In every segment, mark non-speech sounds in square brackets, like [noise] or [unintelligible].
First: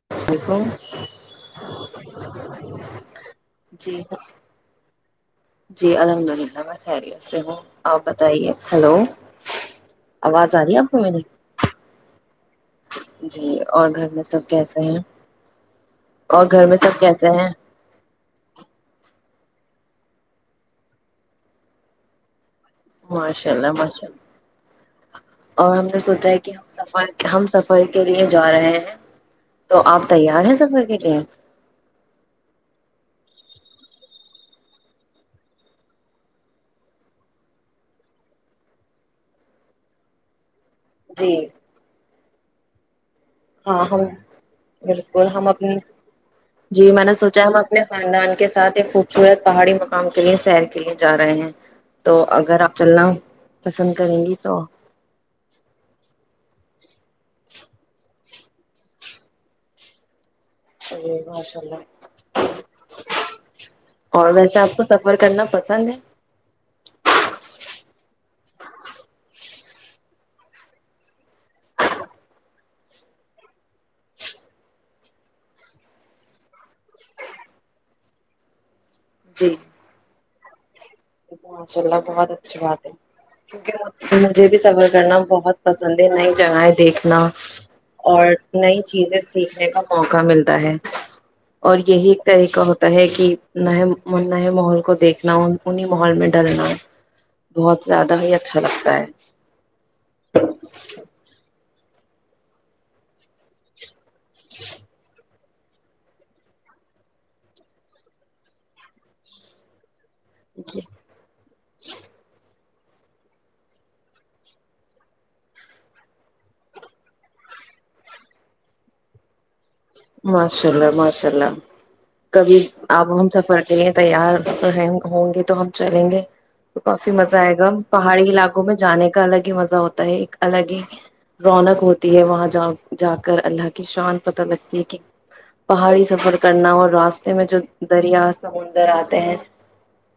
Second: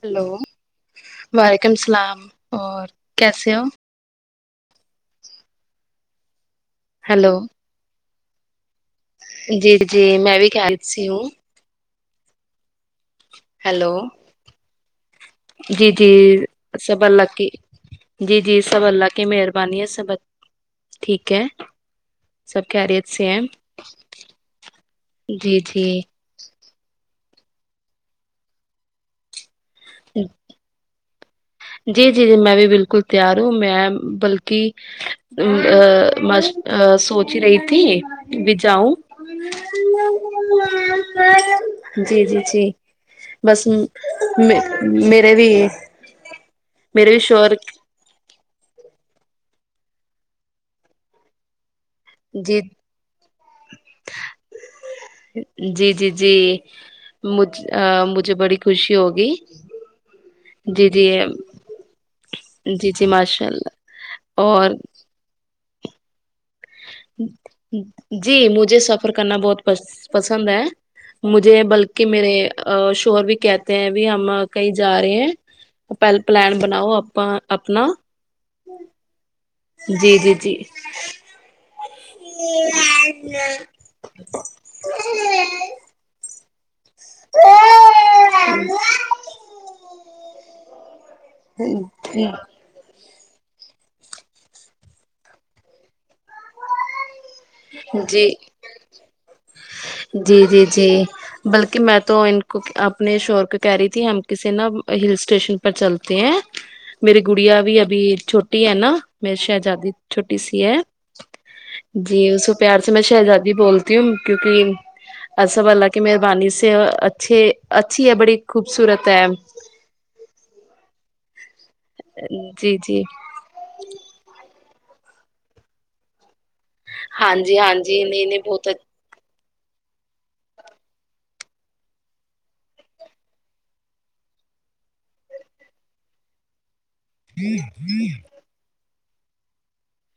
hello وعلیکم وعلیکم السلام اور کیسے ہو جی جی الحمد للہ کھائی ہلو سے ہ آ ب تی جی جی میں بھی رہی خیال ہے آپ س کو میری ہوں جی اور ہیلو گھر میں سب کیسے ہیں جی جی اور گھر میں سب کیسے اللہ ہیں کی جی جی سب اللہ کہ مہربانی ہے سب ٹھیک ہے سب خیریت سے ہیں ماشاء اللہ ماشاء جی اللہ اور ہم جی نے سوچا ہے کہ ہم سفر ہم سفر کے لیے جا رہے ہیں تو آپ تیار ہیں سفر کے لیے جی جی جی میں بھی بالکل تیار ہو میں بلکہ سوچ رہی تھی بھی جاؤں جی جی جی جی بس ہاں ہم میں بالکل ہم اپ جی میں میرے نے بھی سوچا شور ہم اپنے خاندان کے ساتھ خوبصورت پہاڑی مقام کے لیے سیر کے لیے جا رہے ہیں تو جی اگر آپ چلنا پسند کریں گی تو م مجھے بڑی خوشی ہوگی جی جی اے ماشاء اللہ جی جی ماشاء اللہ ویسے اور آپ کو سفر کرنا پسند جی مجھے سفر کرنا بہت پسند ہے مجھے بلکہ میرے شر بھی کہتے ہیں بھی ہم کہیں جا رہے ہیں پہل پلان بناؤ اپ اپنا جی جی جی جی ماشاء اللہ بہت اچھی بات ہے کیونکہ مجھے بھی سفر کرنا بہت پسند ہے ن جگہ ہے دیکھ اور نئی چیزیں سیکھنے کا موقع ملتا ہے اور یہی ایک طریقہ ہوتا ہے کہ نئے نئے ماحول کو دیکھنا ان انیں محول میں ڈلنا بہت زیادہ ہی جی اچھا لگتا ہے جی جی جی بلکہ کہ میں تو ان کو اپنے شور کو کہہ رہی تھی ہم کو کسی نہ ہل اسٹیشن پر چلتے ہیں میری گڑیا بھی ابھی چھوٹی ہے نا میری شہزادی چھوٹی سی ہے جی جی پیار سے میں شہزادی بولتی ہوں کیونکہ الب اللہ کی مہربانی سے اچھے اچھی ہے بڑی خوبصورت ہے ماشاء اللہ ماشاء اللہ کبھی جی جی آپ ہم سفر رہ ہیں تیار ہوں گے تو ہم چلیں گے تو کافی ہاں مزہ آئے جی گا ہاں جی نہیں پہاڑی نہیں علاقوں بہت میں جانے کا الگ مزہ ہوتا ہے ایک الگ ہی رونق ہوتی ہے وہاں جا جا کر اللہ کی شان پت لگتی لن پہاڑی سفر کرنا اور راستے میں جو دریا سمندر آتی ت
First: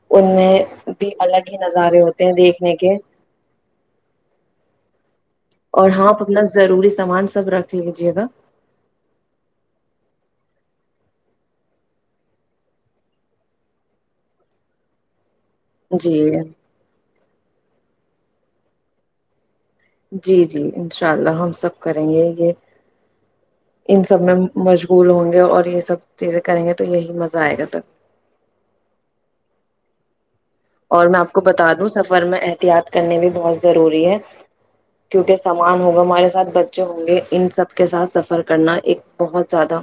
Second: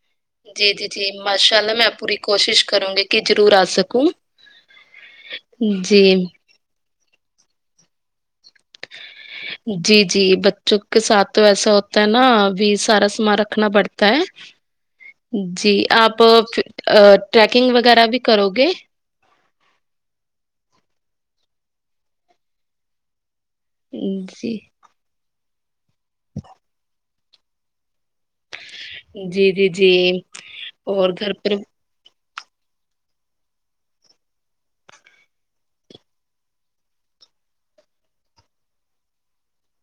جی جی جی ماشاء اللہ میں پوری ہوتے ہیں کوشش دیکھنے کروں کے گی کہ جضرور آ سکوں اور ہاں جی اپتنا ضرور ضروری سامان سب رکھ لیجے گا جی جی بچوں کے ساتھ تو ایسا ہوتا ہے نا بھی سارا سامان رکھنا پڑتا ہے جی آپ ٹریکنگ وغیرہ بھی کرو گے جی جی انشاء اللہ ہم سب کریں گے یہ ان سب میں جی مشغول ہوں گے اور یہ سب چیزیں کریں گے تو یہی م زائے گا ت جی جی جی اور میں آپ گھر کو پر بتا دوں سب سفر میں احتیاط کرنے بھی بہت ضروری ہے کیونکہ سامان ہوگا ہمارے ساتھ بچے ہوں گے ان سب کے ساتھ سفر کرنا ایک بہت زیادہ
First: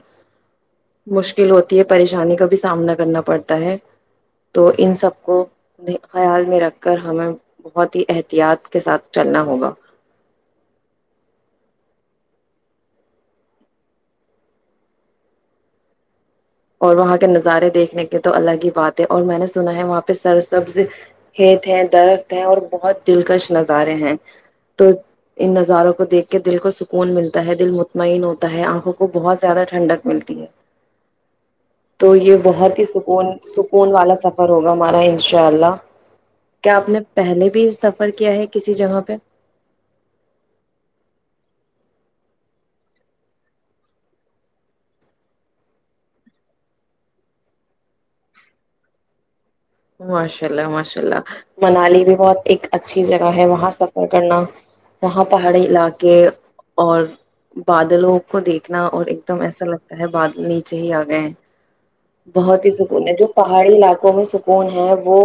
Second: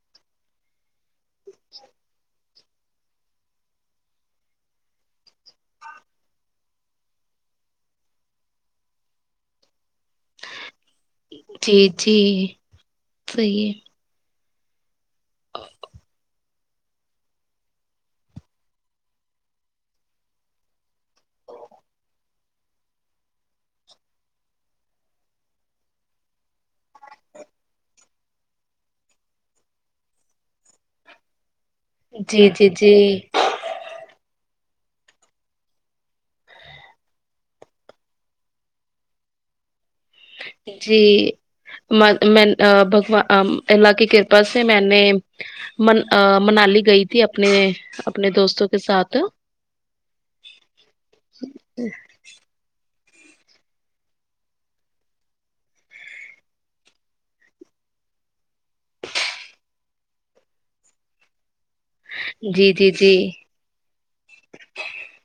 مشکل ہوتی ہے پریشانی کا بھی سامنا کرنا پڑتا ہے تو ان سب کو خیال میں رکھ کر ہمیں بہت ہی احتیاط کے ساتھ چلنا ہوگا جی جی صیح ہے [unintelligible] اور وہاں کے نظارے دیکھنے کے تو الگ ہی بات ہے اور میں نے سنا ہے وہاں پہ سر سبز کت ہیں درخت ہیں اور بہت دلکش نظارے ہیں تو ان نظاروں کو دیکھ کے دل کو سکون ملتا ہے دل مطمئن ہوتا ہے آنکھوں کو بہت زیادہ ٹھنڈک ملتی ہے تو یہ جی جی بہت ہی سکون جی سکون والا سفر سر ہوگا ہمارا ان شاء اللہ کیا آپ نے پہلے بھی سفر کیا ہے کسی جگہ پہ جی میں بھگوان اللہ کی کرپا سے میں نے من منالی گئی تھی اپنے اپنے دوستوں کے ساتھ ماشاء اللہ ماشاء اللہ منالی بھی بہت ایک اچ اچھی جگہ ہے وہاں سفر کرنا وہاں پہاڑی علاقے اور بادلوں کو دیکھنا اور ایک دم ایسا لگتا ہے بادل نیچے ہی آ گئے بہت ہی جی جی سکون جی ہے جو پہاڑی علاقوں میں سک ف ہے وہ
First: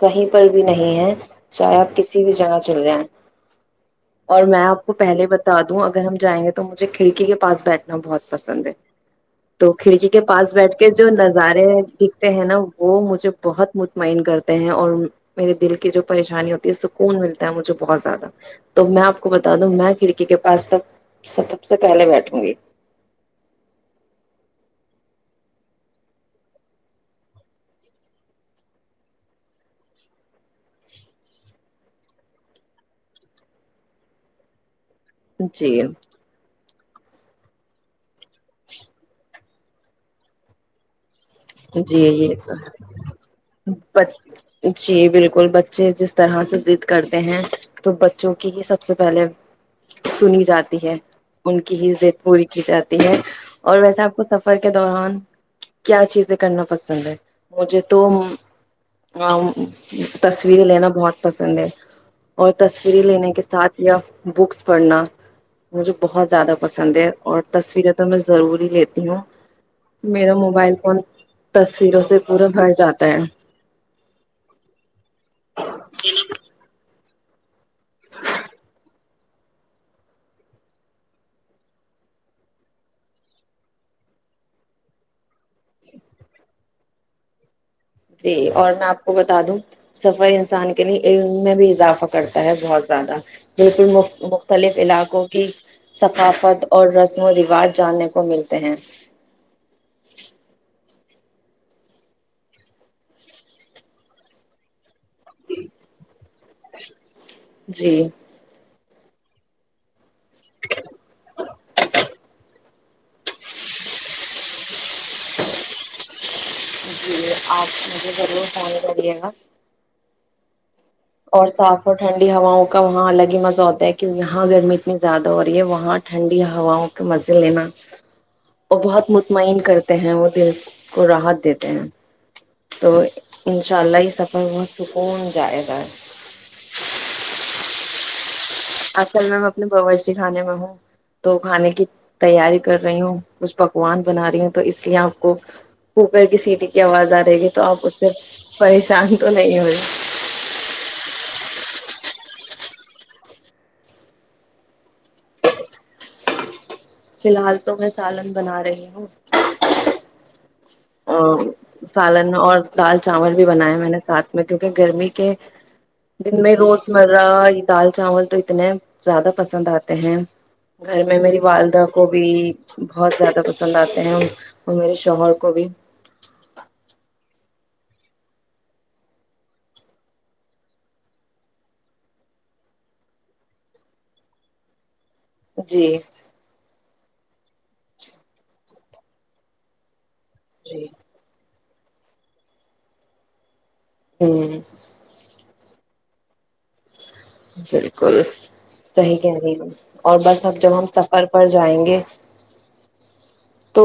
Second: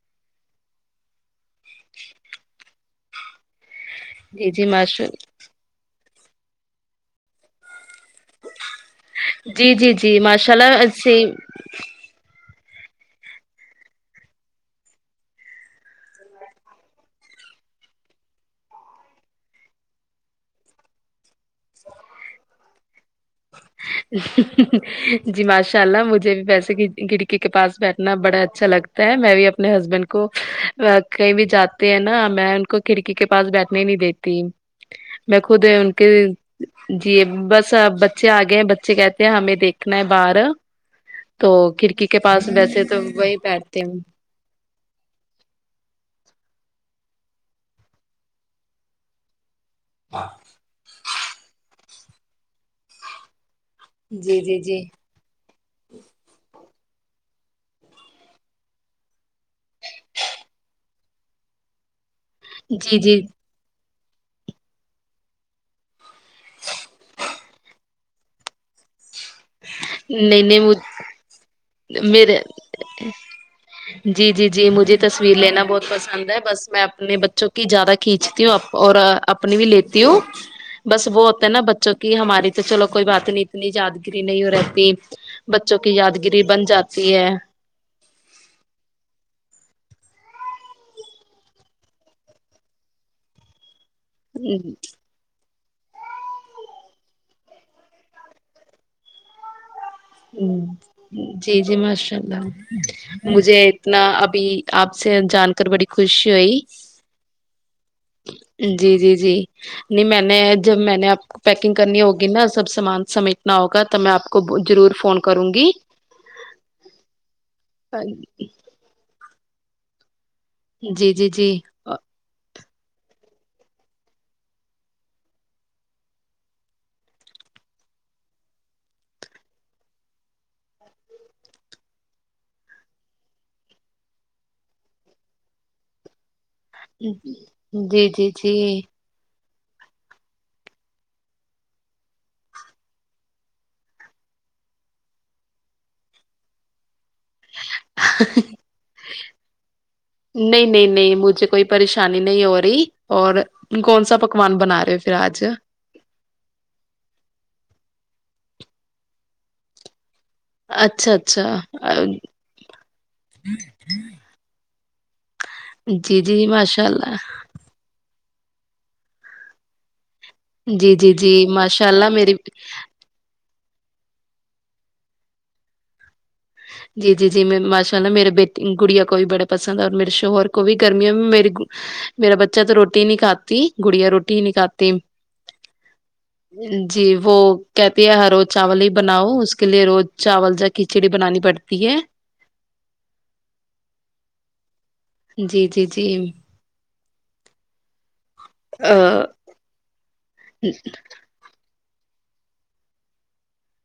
کہیں پر بھی نہیں ہے چاہے آپ کسی بھی جگہ چل جائیں اور جی میں جی آپ کو ماشاء پہلے بتا دوں اگر ہم جائ گے تو مجھے کھڑی کے پاس بیٹھے بہت پسند ہے جی تو جی کھڑکی جی کے ماشاء پاس بیٹھ اللہ کے جو سے نظارے دکھتے ہیں نا وہ مجھے بہت مطمئن کرتے ہیں اور میرے دل کی جو پریشانی ہوتی ہے سکون ملتا ہے مجھے بہت زیادہ تو میں آپ کو بتا دوں میں کھڑکی کے پاس تک سب سے پہلے بیٹھوں گی جی ماشاء اللہ مجھے بھی ویسے کھڑکی کے پاس بیٹھنا بڑا اچھا لگتا ہے میں بھی اپنے ہسبینڈ کو کہیں بھی جاتے ہیں نا میں ان کو کھڑکی کے پاس بیٹھنے نہیں دیتی میں خود جی ان کے جی بس بچے آگئے ہیں بچے کہتے ہیں ہمیں دیکھنا ہے باہر تو جی کڑکی کے یہ پاس ہے ویسے تو وہی بیٹھتے ہ جی بالکل بچے جس طرح سے ضد کرتے ہیں تو بچوں کی ہی سب سے پہلے سنی جاتی ہے ان کی ہی زد پوری کی جاتی ہے اور ویسے آپ کو جی سفر جی کے جی دوران کیا چیزیں کرنا پسند ہے مجھے تو تصویریں لینا بہت پسند ہے اور جی تصویریں جی لینے کے ساتھ یا بکس پڑھنا مجھے بہت زیادہ پسند ہے اور تصویریں تو میں ضروری لیتی ہوں میریرا نہیں نہیں موبائل مجھ- فون تصویروں سے میرے پورا بھر جاتا ہے جی جی جی مجھے تصویر لینا بہت پسند ہے بس میں اپنے بچوں کو کہ زیادہ کھینچتی ہوں آپ اور اپنی بھی لیتی ہوں بس وہ ہوتا ہے نا بچوں کی ہماری تو چلو کوئی بات نہیں اتنی یاد گری نہیں ہو رہتی بچوں کی یادگری بن جاتی ہے جی اور میں آپ کو بتا دوں سفر انسان کے لیے علم میں بھی اضافہ کرتا ہے بہت زیادہ پ مختلف علاقوں کی ثقافت اور رسم و رواج جاننے کو ملتے ہیں ہ جی جی ماشاء اللہ مجھے اتنا ابھی آپ سے جان کر بڑی خوشی ہوئی جی جی جی جی نہیں میں نے جب میں نے آپ کو پیکنگ کرنی ہوگی نا سب سے سمان [unintelligible] سمیٹنا ہوگا تو میں آپ کو ضرور فون کروں گی جی آپ مجھے [unintelligible] جی جی اور جی صاف اور آ، ٹھنڈی ہواں کا وہاں الگ ہی مزہ ہوتا ہے کہ یہاں گرمی اتنی زیادہ اور رہی ہے وہاں ٹھنڈی ہواؤں کے مزے لینا اور بہت مطمئن کرتے ہیں وہ دل کو راحت دیتے ہیں تو انشاء اللہ یہ سفر بہت سکون جائے گا جی جی جی اصل میں [unintelligible] دکھانے میں ہوں تو کھانے کی تیاری کر رہی ہوں اس بھگوان بنا رہی ہوں تو اس لیے اپ کو خوبے کی سیٹی کی اواز ارہی ہے گی تو آپ اس سے پریشان تو نہیں ہوئے م کوئی پریشانی نہیں ہو رہی اور کون سا پکوان بنا رہے ہو پھر آج فی الحال تو میں سالن بنا رہی ہوں اچھا ا اچھا آ، سالن اور دال چاول بھی بناائے میں نے ساتھ میں کیکہ گرمی کے جی جی دن میں ماشاء اللہ روزمرہ دال چاول تو اتنے زیادہ پسند آتے ہیں جی گھر جی میں جی میری والدہ ماشاء کو اللہ بھی میری بہت زیادہ پسند آتے ہیں اور میرے شوہر کو بھی جی جی میں ماشاءاللہ میرے بیٹنگ گڑیا کو بھی بڑے پسند اور میرے شوہر کو بھی گرمیوں میں میری میرا بچہ تو روٹی نہیں کھاتی گڑیا روٹی نہیں کھاتی جی [unintelligible] جی وہ کہتی ہے ہر روز چاول ہی بناؤ اس کے لیے روز چاول جا کھچڑی بنانی کرڑتی ہے [unintelligible] جی جی جی [unintelligible] بالکل ا صحیح کیا رہ اور بس اب جب ہم سفر پر جائیں گے [inaudible] تو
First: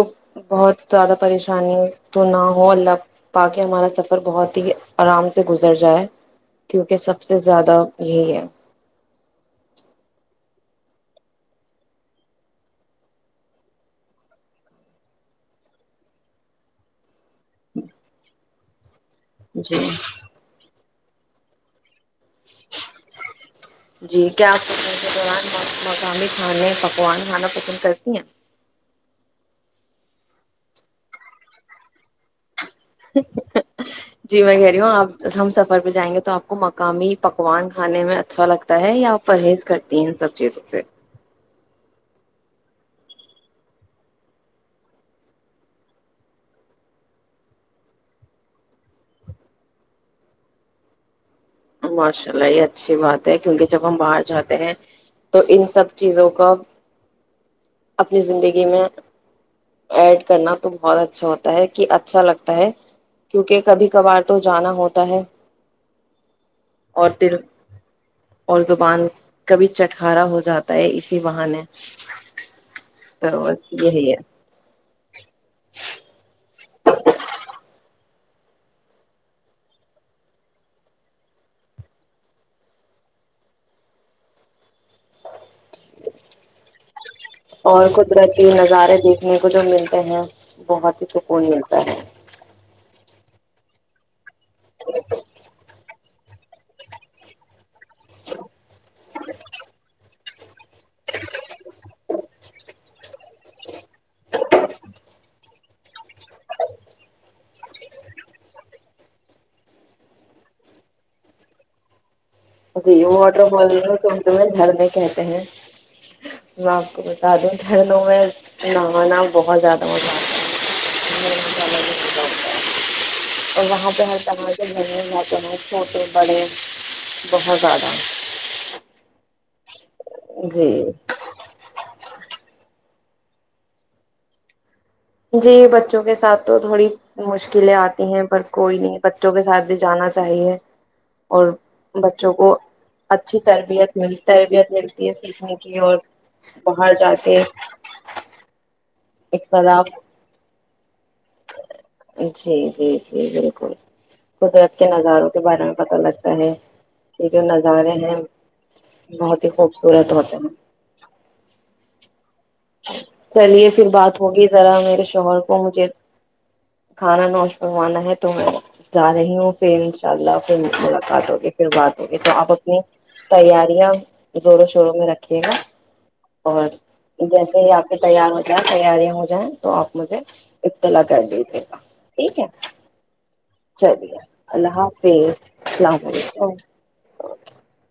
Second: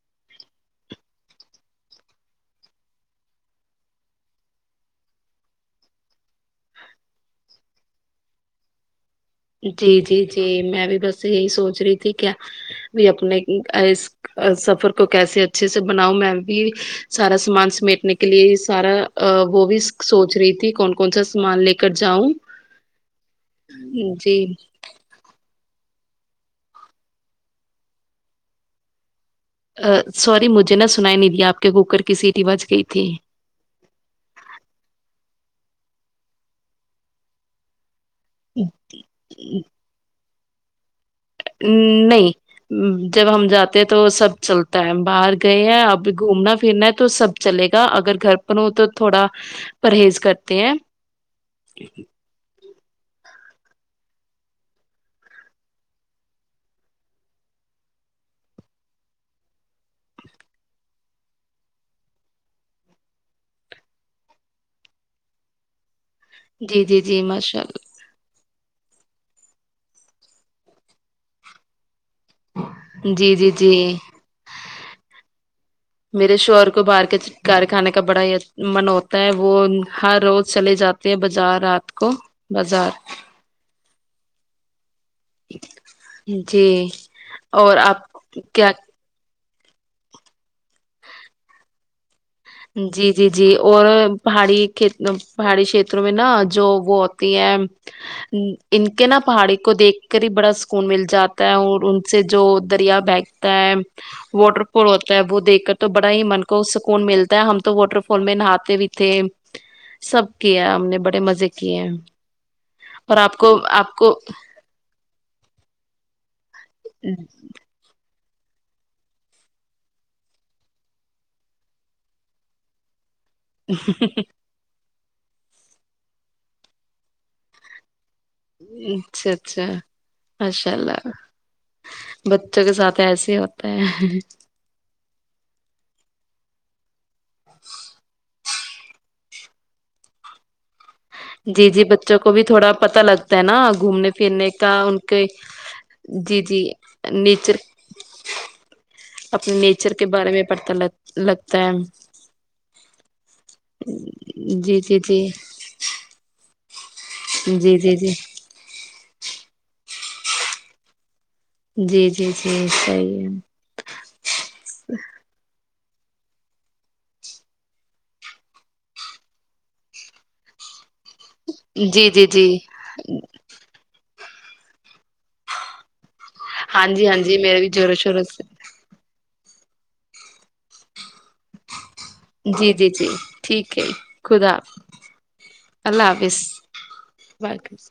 بہت زیادہ پریشانی تو نہ ہو اللہ پاک ہمارا سفر بہت ہی آرام سے گزر جائے کیونکہ سب سے زیادہ یہی ہے جی جی میں بھی دس یہی سوچ رہی تھی کیا بھی اپنے سفر کو کیسے اچھے سے بناؤں میں بھی سارا سامان سمیٹنے کے لیے سارا وہ جی بھی سوچ رہی تھی کون کون سا سامان لے کر جاؤں جی کیا مقامی کھانے پکوان کھانا پسند کرتی ہیں ا سوری مجھے نہا سنایا نہیں دیا آپ کے کوکر کی سیٹی وج گئی تھی جی میں کہ رہی ہوں آپ ج ہم سفر پہ جائیں گے تو آپ کو مقامی پکوان کھانے میں اچھا لگتا ہے یا آپ پرہیز کرتی ہیں ان سب چیز سے نہیں جب ہم جاتے ہیں تو سب چلتا ہے باہر گئے ہیں اب گھومنا پھرنا ہے تو سب چلے گا اگر گھر پر ہو تو تھوڑا پرہیز کرتے ہیں ماشاء اللہ یہ اچھی بات ہے کیونکہ جب ہم باہر جاتے ہیں تو ان سب چیزوں کو اپنی زندگی میں ایڈ کرنا تو بہت اچھا ہوتا ہے کہ اچھا لگتا ہے کیونکہ کبھی کبھار تو جانا ہوتا ہے جی جی اور جی دل ماشاء اللہ اور زبان کبھی چٹکارا ہو جاتا ہے اسی بہان جی جی جی میرے شور باہر کے گار کھانے کا بڑا ہی من ہوتا ہے وہ ہر روز چلے جاتے ہیں بازار رات کو بازار جی اور آپ قدرتی کیا نظارے دیکھنے کو جو ملتے ہیں بہت ہی سکون ملتا ہے جی جی جی اور پہاڑی ک پہاڑی کھیتروں میں نا جو وہ ہوتی ہیں ان کے نا پہاڑی کو دیکھ کر ہی بڑا سکون مل جاتا ہے اور ان سے جو دریا بہگتا ہے واٹر فول ہوتا ہے وہ دیکھ کر تو بڑا ہی من کو سکون ملتا ہم تو واٹر فال میں نہاتے بھی تھے سب کیے ہم نے بڑے مزے کیے جی وہ اور آپ واٹر کو فال آپ کو س جھرنے کہتے ہیں میں آپ کو بتا دوں گ لوں میں نہ نہ بہت زیادہ مزہ آتا ہے، اور وہاں پہ ہ تے گھر ہیں چھوٹے بڑے بہت زیادہ اچھا اچھا اچشاء جی اللہ بچوں کے ساتھ ایسے ہی ہوتا ہے جی بچوں کے ساتھ تو تھوڑی مشکلیں آتی ہیں پر کوئی نہیں بچوں کے ساتھ بھی جانا چاہیے اور جی جی بچوں کو بھی تھوڑا پتا لگتا اچھی ہے نا تربیت گھومنے مل پھرنے تربیت کا ان ملتی ہے کے سیکھنے کی اور جی جی باہر جا کے نیچر اپنے اختلاف نیچر کے بارے میں پتاہ لگتا لگ ہے جی جی جی بالکل قدرت جی کے جی جی نظاروں کے بارے میں پتا لگتا ہے کہ جو جی جی نظارے جی ہیں بہت خوبصورت ہوتا ن جی جی جی صحیح ہے چلیے پھر بات ہوگی ذرا میرے شوہر کو مجھے کھانا نوش بنوانا ہے تو میں جا رہی ہوں پھر انشاء اللہ پھرا ال باتو گے پھر باتو جی گے جی تو جی آپ اپنی تیاریاں زوروں شوروں میں رکھیے گا اور ہاں جی ہاں جی میرا جیسے بھی ہی آپ زوروں شوروں تیار سے ہوتا تیاری ہوتی جائ تو آپ مجھے اتلا کر دیجیے گا ہے جی جی جی ٹھیک ہے چلیے خداظ اللہ حافظ السلام اللہ حافظ علیکم واظ